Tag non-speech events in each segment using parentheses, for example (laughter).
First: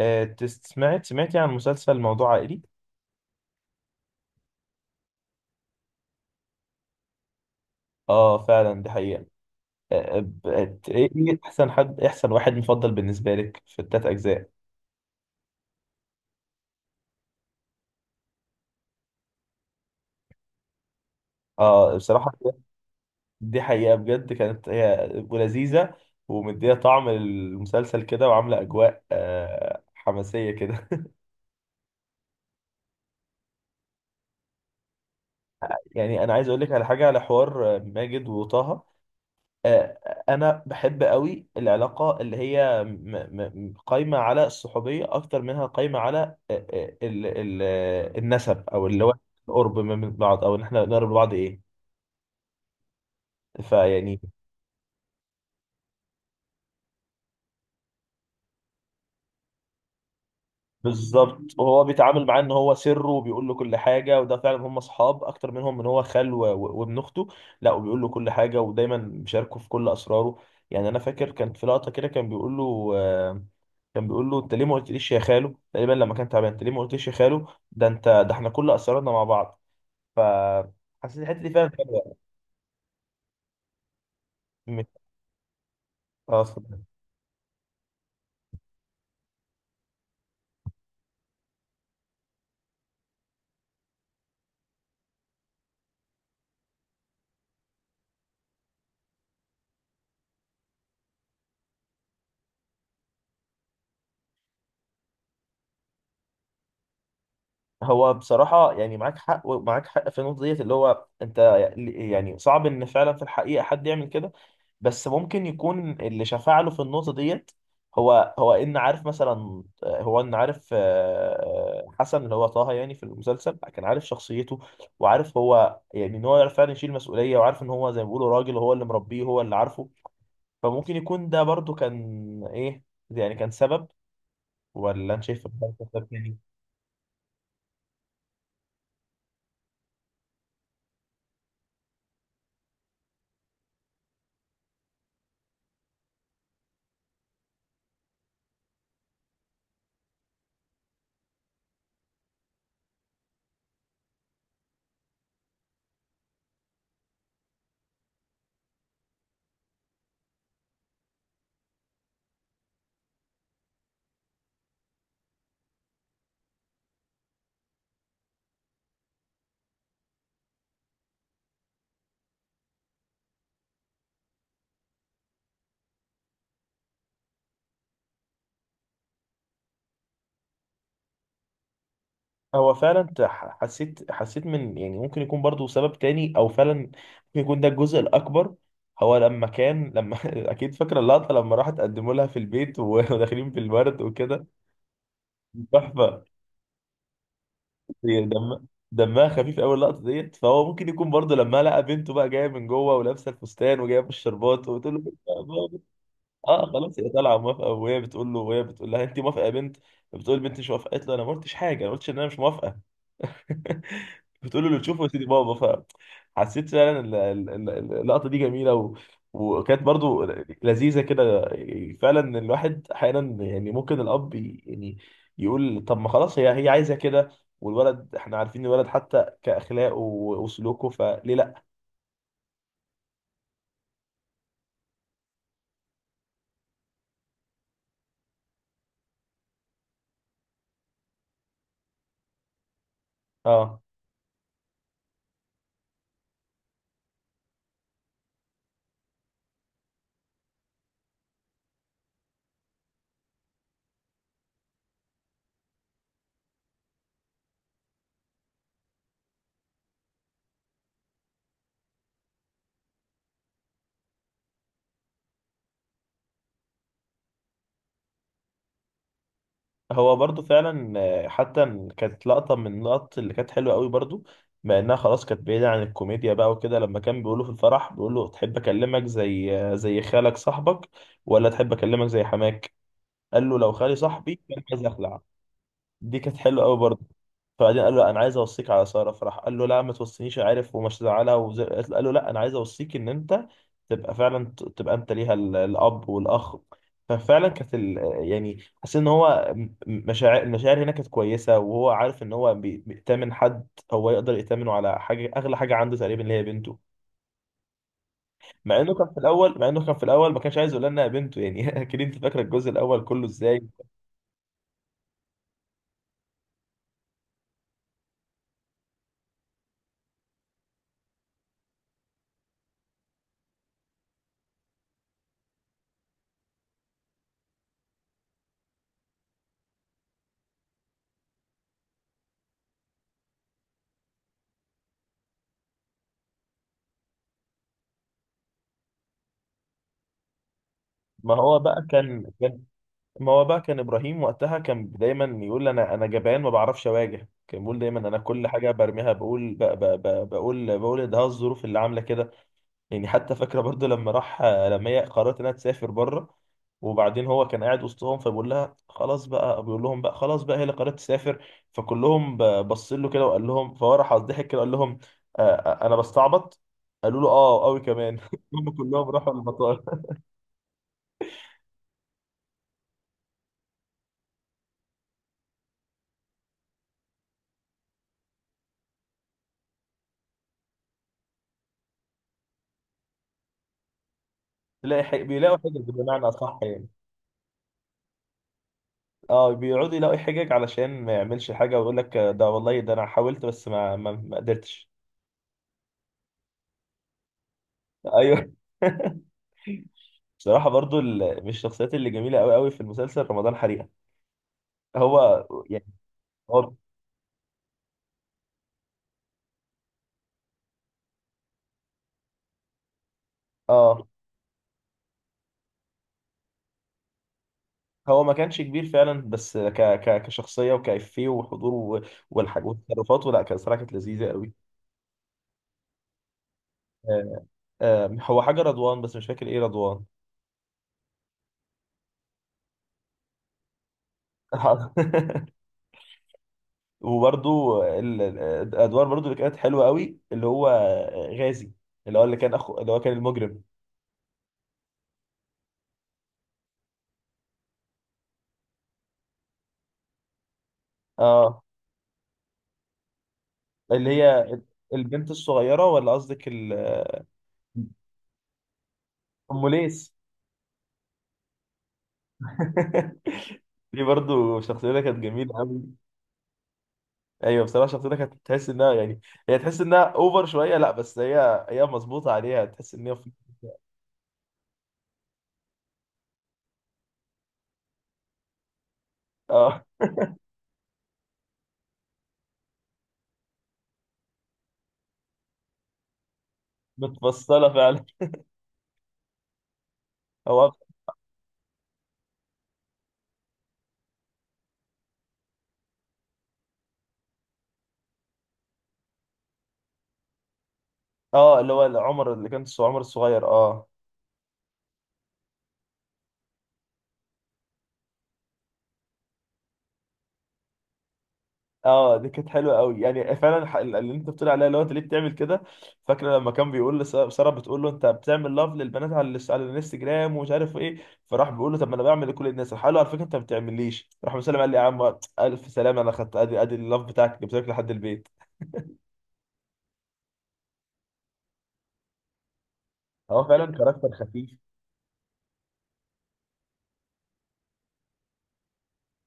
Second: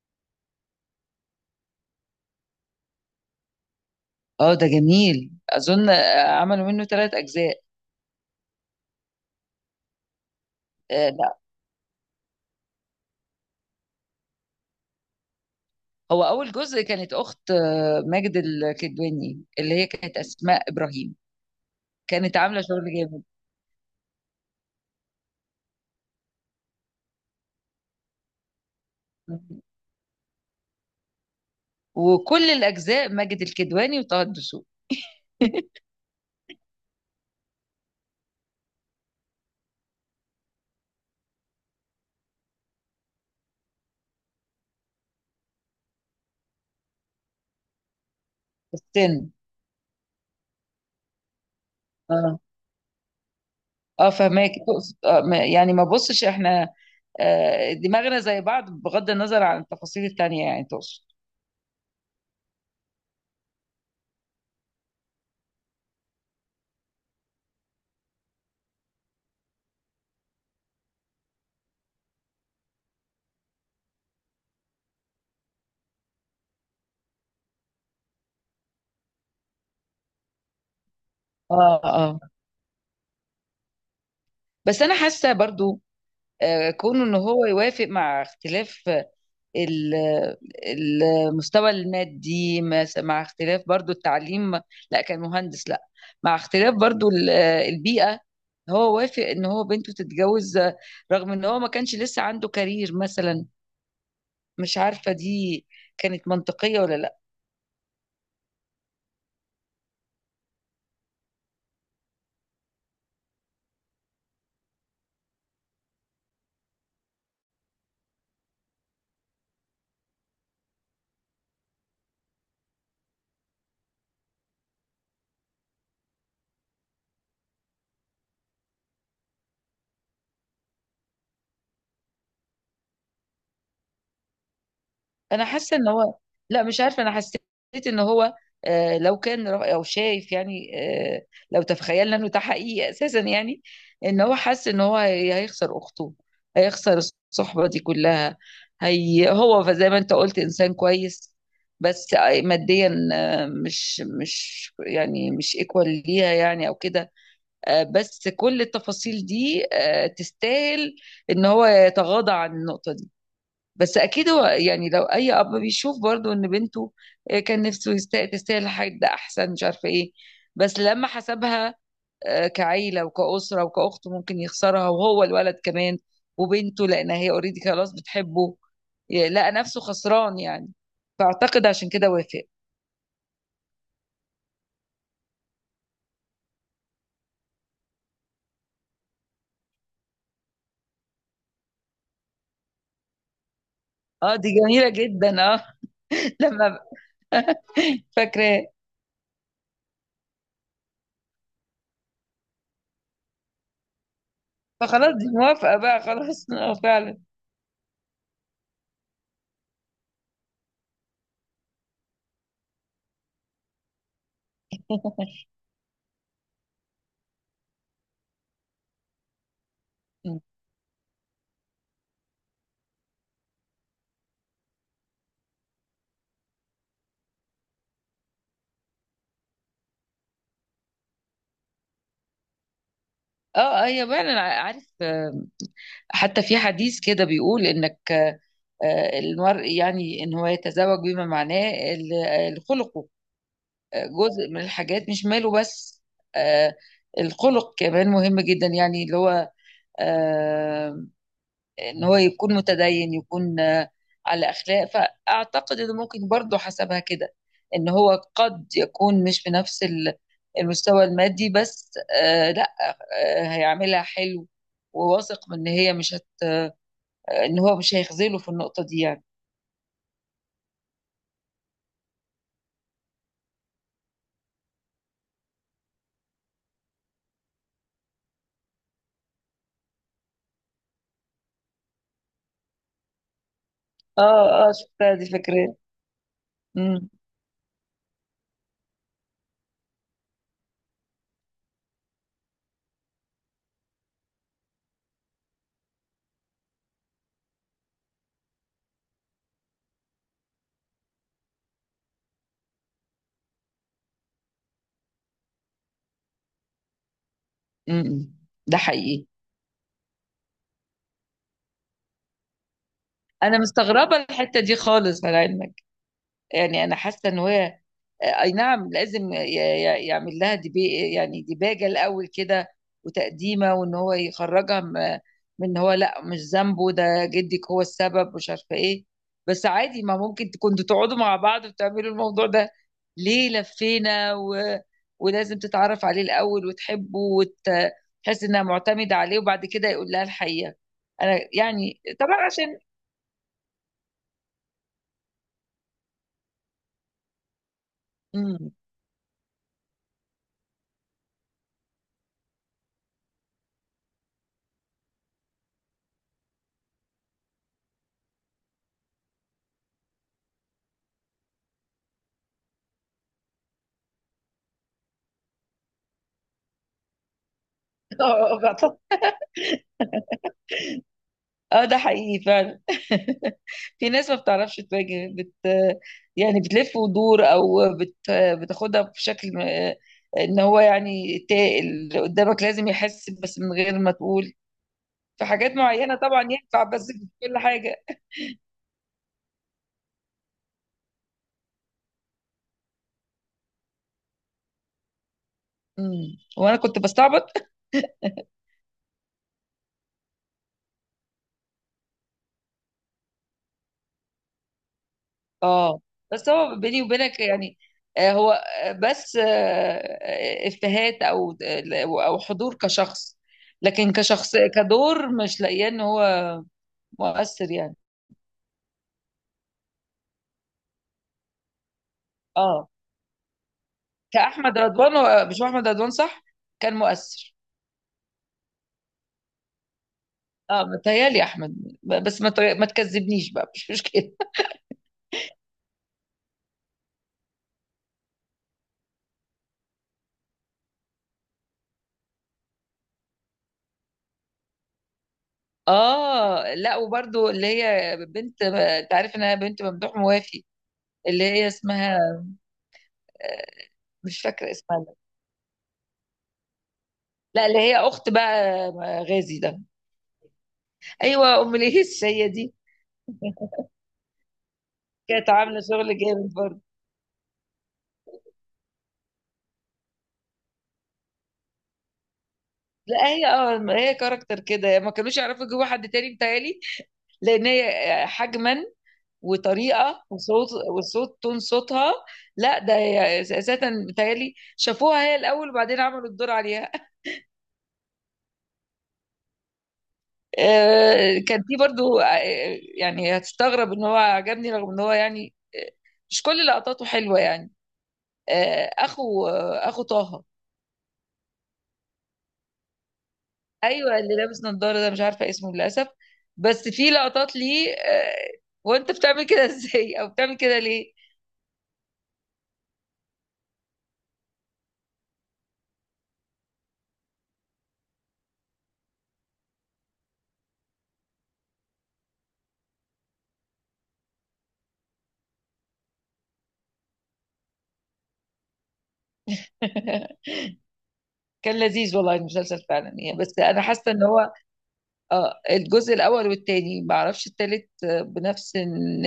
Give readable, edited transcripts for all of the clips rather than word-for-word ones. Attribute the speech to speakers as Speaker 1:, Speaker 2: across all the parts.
Speaker 1: سمعتي عن مسلسل موضوع عائلي؟
Speaker 2: اه ده جميل اظن عملوا منه ثلاث اجزاء.
Speaker 1: اه، فعلا دي حقيقة. ايه
Speaker 2: لا،
Speaker 1: إيه احسن حد إيه احسن واحد مفضل بالنسبة لك في التلات اجزاء؟
Speaker 2: هو اول جزء كانت اخت ماجد الكدواني اللي هي كانت اسماء ابراهيم.
Speaker 1: اه، بصراحة.
Speaker 2: كانت
Speaker 1: (laughs)
Speaker 2: عامله شغل جامد،
Speaker 1: دي حقيقة، بجد كانت هي ولذيذة، ومدية طعم المسلسل كده وعاملة اجواء حماسية كده.
Speaker 2: وكل الاجزاء ماجد الكدواني وطه الدسوقي.
Speaker 1: (laughs)
Speaker 2: (laughs)
Speaker 1: يعني انا عايز اقول لك على حاجة، على حوار ماجد وطه. آه، انا بحب قوي العلاقه اللي هي قايمه على الصحوبيه اكتر منها قايمه على النسب، او اللي هو
Speaker 2: السن.
Speaker 1: القرب من بعض، او ان احنا نقرب لبعض، ايه.
Speaker 2: اه اه،
Speaker 1: فيعني،
Speaker 2: فهماك تقصد آه يعني ما بصش احنا آه، دماغنا زي بعض بغض النظر عن التفاصيل التانية، يعني تقصد.
Speaker 1: بالظبط، وهو بيتعامل معاه ان هو سره وبيقول له كل حاجه، وده فعلا هم اصحاب اكتر منهم ان هو خال وابن اخته. لا، وبيقول له كل حاجه ودايما بيشاركه في كل اسراره. يعني انا فاكر كان في لقطه كده، كان بيقول له كان بيقول له: انت ليه ما قلتليش يا خالو؟ تقريبا لما كان تعبان، انت ليه ما قلتليش يا خالو؟ ده انت، ده احنا كل اسرارنا مع بعض. ف حسيت الحته دي فعلا
Speaker 2: اه
Speaker 1: حلوه.
Speaker 2: اه. بس
Speaker 1: م-
Speaker 2: انا حاسه برضو
Speaker 1: اه،
Speaker 2: آه،
Speaker 1: اتفضل.
Speaker 2: كونه ان هو يوافق مع اختلاف ال- المستوى المادي، مع اختلاف برضو التعليم، لا كان مهندس لا، مع اختلاف برضو البيئة. هو وافق ان هو بنته تتجوز رغم ان هو ما كانش لسه عنده كارير مثلا. مش عارفة دي كانت منطقية ولا لا.
Speaker 1: هو بصراحه يعني معاك حق، ومعاك حق في النقطه ديت، اللي هو انت يعني صعب ان فعلا في الحقيقه حد يعمل كده. بس ممكن يكون اللي شفع له في النقطة ديت، هو ان عارف، مثلا هو ان عارف حسن، اللي هو طه، يعني في المسلسل كان عارف شخصيته، وعارف هو، يعني ان هو يعرف فعلا يشيل مسؤولية، وعارف ان هو زي ما بيقولوا راجل، هو اللي مربيه هو اللي عارفه. فممكن يكون ده برضو كان ايه، يعني كان سبب. ولا انت شايف
Speaker 2: انا
Speaker 1: إن ده
Speaker 2: حاسه
Speaker 1: كان
Speaker 2: ان
Speaker 1: سبب
Speaker 2: هو،
Speaker 1: تاني؟
Speaker 2: لا مش عارفه، انا حسيت ان هو لو او شايف يعني، آه، لو تخيلنا انه ده حقيقي اساسا يعني، ان هو حاسس ان هو هيخسر اخته، هيخسر الصحبه دي كلها. هي هو زي ما انت قلت انسان كويس، بس ماديا مش يعني مش ايكوال ليها يعني او كده. بس كل التفاصيل دي تستاهل ان هو يتغاضى عن النقطه. بس اكيد هو يعني لو اي اب بيشوف برضو ان بنته كان نفسه تستاهل حاجه احسن، مش عارفه ايه، بس لما حسبها كعيله وكاسره وكاخت ممكن يخسرها، وهو الولد كمان، وبنته لان هي اوريدي خلاص بتحبه، لقى نفسه خسران يعني. فاعتقد عشان كده وافق.
Speaker 1: هو فعلا حسيت من، يعني ممكن يكون برضو سبب تاني، او فعلا ممكن يكون ده الجزء الاكبر. هو لما كان لما (laughs) اكيد فاكره اللقطه لما راح تقدموا لها في البيت (laughs) وداخلين بالورد
Speaker 2: اه
Speaker 1: وكده.
Speaker 2: دي جميله جدا اه.
Speaker 1: تحفه.
Speaker 2: (laughs) لما ب-
Speaker 1: هي
Speaker 2: فاكراه.
Speaker 1: دم دمها خفيف قوي اللقطه ديت. فهو ممكن يكون برضو لما لقى بنته بقى جايه من جوه ولابسه الفستان وجايبه الشربات وبتقول
Speaker 2: فخلاص دي موافقه
Speaker 1: له:
Speaker 2: بقى خلاص. (laughs)
Speaker 1: اه
Speaker 2: اه
Speaker 1: خلاص، هي
Speaker 2: فعلا.
Speaker 1: طالعه موافقه. وهي بتقول له، وهي بتقول لها: انت موافقه يا بنت؟ بتقول البنت مش موافقه، قالت له: انا ما قلتش حاجه، انا ما قلتش ان انا مش موافقه. بتقول له: اللي تشوفه يا سيدي بابا. فحسيت فعلا اللقطه دي جميله وكانت برضو لذيذه كده. فعلا الواحد احيانا يعني، ممكن الاب يعني يقول: طب ما خلاص، هي عايزه كده، والولد احنا عارفين الولد حتى كاخلاقه وسلوكه، فليه لا؟
Speaker 2: اه آه، هي فعلا عارف. حتى في حديث كده بيقول انك المرء يعني ان هو يتزوج بما معناه الخلق.
Speaker 1: اه،
Speaker 2: جزء من الحاجات مش ماله بس، آه، الخلق كمان مهم جدا، يعني اللي هو آه، ان هو يكون متدين، يكون على اخلاق. فاعتقد انه ممكن برضه حسبها كده، ان هو قد يكون مش بنفس المستوى المادي، بس لا، هيعملها حلو. وواثق من ان هي مش هت... ان هو مش هيخذله في النقطة دي يعني.
Speaker 1: هو برضو فعلا حتى كانت لقطة من اللقط اللي كانت حلوة قوي برضو، مع انها خلاص كانت بعيدة عن الكوميديا بقى وكده، لما كان بيقوله في الفرح، بيقوله: تحب اكلمك زي زي خالك صاحبك، ولا تحب اكلمك زي حماك؟ قال له: لو خالي صاحبي كان
Speaker 2: اه اه،
Speaker 1: عايز
Speaker 2: شفتها
Speaker 1: اخلع.
Speaker 2: دي فكرة.
Speaker 1: دي كانت حلوه قوي برضه.
Speaker 2: امم.
Speaker 1: فبعدين قال له: انا عايز اوصيك على ساره. فراح قال له: لا، ما توصينيش، عارف، ومش زعلها وزي... قال له: لا، انا عايز اوصيك ان انت تبقى فعلا تبقى انت ليها الاب والاخ. ففعلا كانت يعني، حسيت ان هو مشاعر، المشاعر هنا كانت كويسه، وهو عارف ان هو بيأتمن حد، هو يقدر يأتمنه على حاجه، اغلى حاجه عنده تقريبا اللي هي بنته.
Speaker 2: امم، ده
Speaker 1: مع انه كان في
Speaker 2: حقيقي.
Speaker 1: الاول، ما كانش عايز يقول لنا بنته يعني. (laughs) اكيد انت فاكره الجزء الاول كله
Speaker 2: انا
Speaker 1: ازاي.
Speaker 2: مستغربه الحته دي خالص على علمك. يعني انا حاسه ان هي، اي نعم لازم يعمل لها دبي، يعني ديباجه الاول كده، وتقديمه، وان هو يخرجها من ان هو، لا مش ذنبه، ده جدك هو السبب، مش عارفه ايه. بس عادي، ما ممكن كنتوا تقعدوا مع بعض وتعملوا الموضوع ده. ليه لفينا و... ولازم تتعرف عليه الاول وتحبه وتحس انها معتمده عليه، وبعد كده يقول لها الحقيقه.
Speaker 1: ما
Speaker 2: انا
Speaker 1: هو بقى
Speaker 2: يعني
Speaker 1: كان
Speaker 2: طبعا عشان.
Speaker 1: ما هو بقى كان ابراهيم وقتها كان دايما يقول: انا جبان، ما بعرفش اواجه. كان بيقول دايما: انا كل حاجه
Speaker 2: امم.
Speaker 1: برميها، بقول ب- ب- ب- بقول بقول ان ده الظروف اللي عامله كده. يعني حتى فاكره برضو لما هي قررت انها تسافر بره. وبعدين هو كان قاعد وسطهم، فبيقول لها: خلاص بقى. بيقول لهم بقى: خلاص بقى، هي اللي قررت تسافر. فكلهم بص له كده، وقال لهم، فهو راح ضحك كده، قال لهم: انا بستعبط. قالوا له: اه قوي كمان.
Speaker 2: (laughs)
Speaker 1: (laughs)
Speaker 2: اه
Speaker 1: هم
Speaker 2: آه،
Speaker 1: كلهم راحوا المطار.
Speaker 2: ده حقيقي فعلا، في ناس ما بتعرفش تواجه بت، يعني بتلف ودور او بت، بتاخدها بشكل ان هو يعني اللي قدامك لازم يحس بس من غير ما تقول.
Speaker 1: (laughs) تلاقي
Speaker 2: في
Speaker 1: بيلاقوا
Speaker 2: حاجات
Speaker 1: حاجه
Speaker 2: معينة
Speaker 1: بمعنى
Speaker 2: طبعا
Speaker 1: اصح
Speaker 2: ينفع،
Speaker 1: يعني.
Speaker 2: بس في كل حاجة.
Speaker 1: اه، بيقعدوا يلاقوا حجج علشان ما يعملش حاجه، ويقول لك: ده والله، ده انا حاولت بس ما قدرتش.
Speaker 2: امم، وانا كنت بستعبط.
Speaker 1: ايوه. (laughs) بصراحه برضو من الشخصيات اللي جميله قوي قوي في المسلسل رمضان حريقه. هو يعني
Speaker 2: اه، بس
Speaker 1: هو
Speaker 2: هو بيني وبينك يعني هو آه، بس آه، آه، افيهات او او حضور كشخص،
Speaker 1: اه
Speaker 2: لكن كشخص كدور مش لاقياه ان هو مؤثر يعني.
Speaker 1: هو ما كانش كبير فعلا، بس ك ك كشخصيه وكافيه وحضور والحاج
Speaker 2: اه،
Speaker 1: والتصرفات، ولا كان صراحه كانت لذيذه قوي.
Speaker 2: كأحمد رضوان، مش هو أحمد رضوان صح؟ كان
Speaker 1: آه
Speaker 2: مؤثر.
Speaker 1: هو حاجه رضوان، بس مش فاكر ايه رضوان.
Speaker 2: اه متهيألي أحمد، بس ما تكذبنيش بقى، مش مشكلة. (laughs)
Speaker 1: (laughs) وبرضو الادوار برضو اللي كانت حلوه قوي، اللي هو غازي، اللي هو اللي كان اخو، اللي هو كان المجرم.
Speaker 2: اه لا، وبرضو اللي هي بنت، انت عارف انها بنت ممدوح موافي، اللي
Speaker 1: اه،
Speaker 2: هي اسمها آه،
Speaker 1: اللي
Speaker 2: مش
Speaker 1: هي
Speaker 2: فاكرة اسمها.
Speaker 1: البنت الصغيره، ولا قصدك
Speaker 2: لا اللي هي أخت بقى غازي
Speaker 1: ام
Speaker 2: ده.
Speaker 1: ليس.
Speaker 2: أيوة، أم ليس، هي دي.
Speaker 1: (laughs)
Speaker 2: (laughs)
Speaker 1: دي برضو شخصيتها كانت
Speaker 2: كانت
Speaker 1: جميله
Speaker 2: عاملة
Speaker 1: قوي.
Speaker 2: شغل جامد برضه.
Speaker 1: ايوه بصراحه شخصيتها كانت تحس انها يعني، هي تحس انها اوفر شويه، لا بس هي مظبوطه عليها، تحس ان هي
Speaker 2: لا هي، اه هي كاركتر كده ما كانوش يعرفوا يجيبوا حد تاني متهيألي، لأن هي حجما
Speaker 1: اه،
Speaker 2: وطريقه وصوت، وصوت تون صوتها. لا ده هي اساسا متهيألي شافوها هي الاول وبعدين عملوا الدور عليها. (laughs)
Speaker 1: متفصله فعلا. هو
Speaker 2: كان في برضو يعني هتستغرب ان هو عجبني، رغم ان هو يعني مش كل لقطاته حلوه يعني، اخو طه.
Speaker 1: اه اللي هو عمر، اللي كان عمر الصغير، اه.
Speaker 2: ايوه، اللي لابس نظاره ده، مش عارفه اسمه للاسف. بس في لقطات ليه وانت بتعمل كده، (laughs) ازاي، او بتعمل كده ليه.
Speaker 1: اه، دي كانت حلوه قوي يعني، فعلا اللي انت بتقول عليها، اللي هو انت ليه بتعمل كده. فاكره لما كان بيقول لساره، سارة بتقول له: انت بتعمل لاف للبنات على على الانستجرام ومش عارف ايه. فراح بيقول له: طب ما انا بعمل لكل الناس. راح قال له: على فكره انت ما بتعمليش. راح مسلم قال لي: يا عم الف سلامه، انا خدت، ادي ادي اللاف بتاعك جبت لك لحد البيت.
Speaker 2: (laughs) كان لذيذ والله المسلسل فعلا يعني.
Speaker 1: هو
Speaker 2: بس
Speaker 1: فعلا
Speaker 2: انا حاسه
Speaker 1: كاركتر
Speaker 2: ان
Speaker 1: خفيف.
Speaker 2: هو، اه الجزء الاول والتاني، ما اعرفش التالت بنفس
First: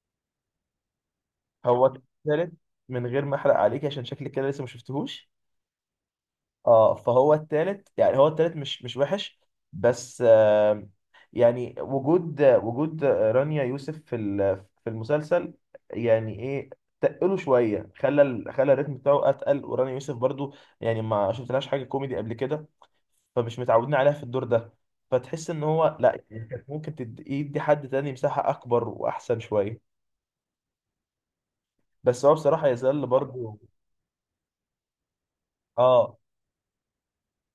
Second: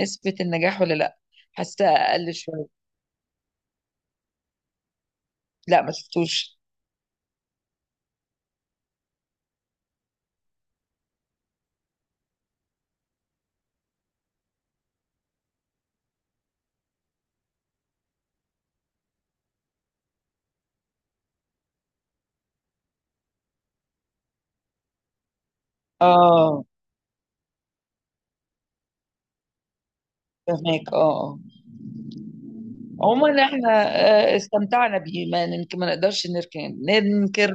Speaker 2: نسبة النجاح ولا لا. حاسه
Speaker 1: هو
Speaker 2: اقل
Speaker 1: ثالث،
Speaker 2: شوية.
Speaker 1: من غير ما احرق عليك، عشان شكلك كده لسه ما شفتهوش.
Speaker 2: لا ما شفتوش.
Speaker 1: اه، فهو التالت يعني، هو التالت مش وحش. بس آه، يعني وجود رانيا يوسف في في المسلسل، يعني ايه، تقله شويه. خلى خلى الريتم بتاعه اتقل، ورانيا يوسف برضو يعني ما شفتلهاش حاجه كوميدي قبل كده، فمش متعودين عليها في الدور ده. فتحس ان هو لا، يعني
Speaker 2: اه
Speaker 1: كانت ممكن يدي حد تاني مساحه اكبر واحسن شويه.
Speaker 2: فهمك اه آه.
Speaker 1: بس هو بصراحه يظل
Speaker 2: عموما
Speaker 1: برضو.
Speaker 2: احنا استمتعنا بيه، ما ننكر، ما
Speaker 1: اه،
Speaker 2: نقدرش نركن ننكر.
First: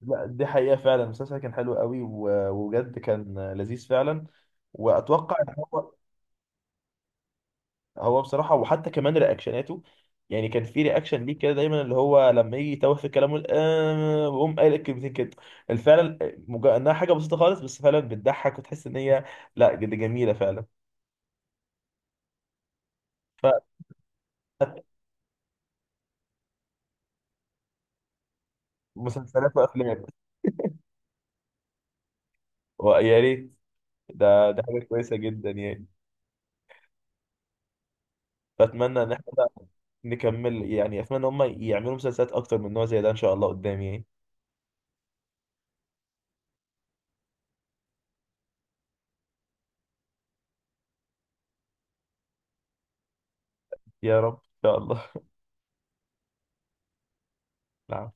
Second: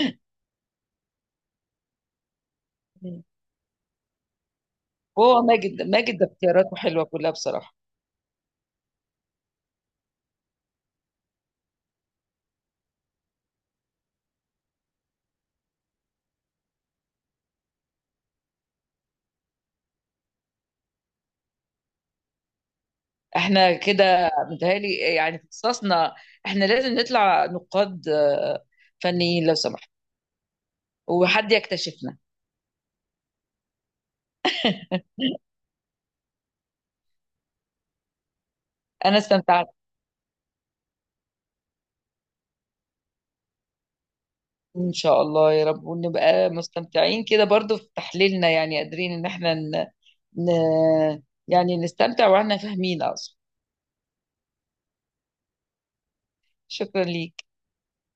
Speaker 1: لا دي حقيقة فعلا، المسلسل كان حلو قوي وبجد كان لذيذ فعلا، وأتوقع
Speaker 2: هو
Speaker 1: إن
Speaker 2: ماجد،
Speaker 1: هو.
Speaker 2: ده اختياراته حلوه كلها بصراحه.
Speaker 1: هو بصراحة، وحتى كمان رياكشناته، يعني كان في رياكشن ليه كده دايما، اللي هو لما يجي يتوه في كلامه ويقوم قايل الكلمتين كده. فعلا إنها حاجة بسيطة خالص، بس فعلا بتضحك وتحس إن هي، لا جد جميلة فعلا.
Speaker 2: احنا كده متهيألي يعني في اختصاصنا احنا لازم نطلع نقاد فنيين لو
Speaker 1: فمسلسلات
Speaker 2: سمحت،
Speaker 1: وأفلام،
Speaker 2: وحد يكتشفنا.
Speaker 1: ويا ريت. ده حاجة كويسة جدا يعني، فأتمنى إن
Speaker 2: انا
Speaker 1: إحنا
Speaker 2: استمتعت.
Speaker 1: نكمل، يعني أتمنى إن هم يعملوا مسلسلات أكتر من نوع زي ده إن شاء الله قدام يعني.
Speaker 2: إن شاء الله يا رب، ونبقى مستمتعين كده برضو في تحليلنا، يعني قادرين إن احنا ن... ن... يعني نستمتع وإحنا فاهمين أصلا.
Speaker 1: يا رب ان شاء الله.
Speaker 2: شكرا ليك.
Speaker 1: نعم.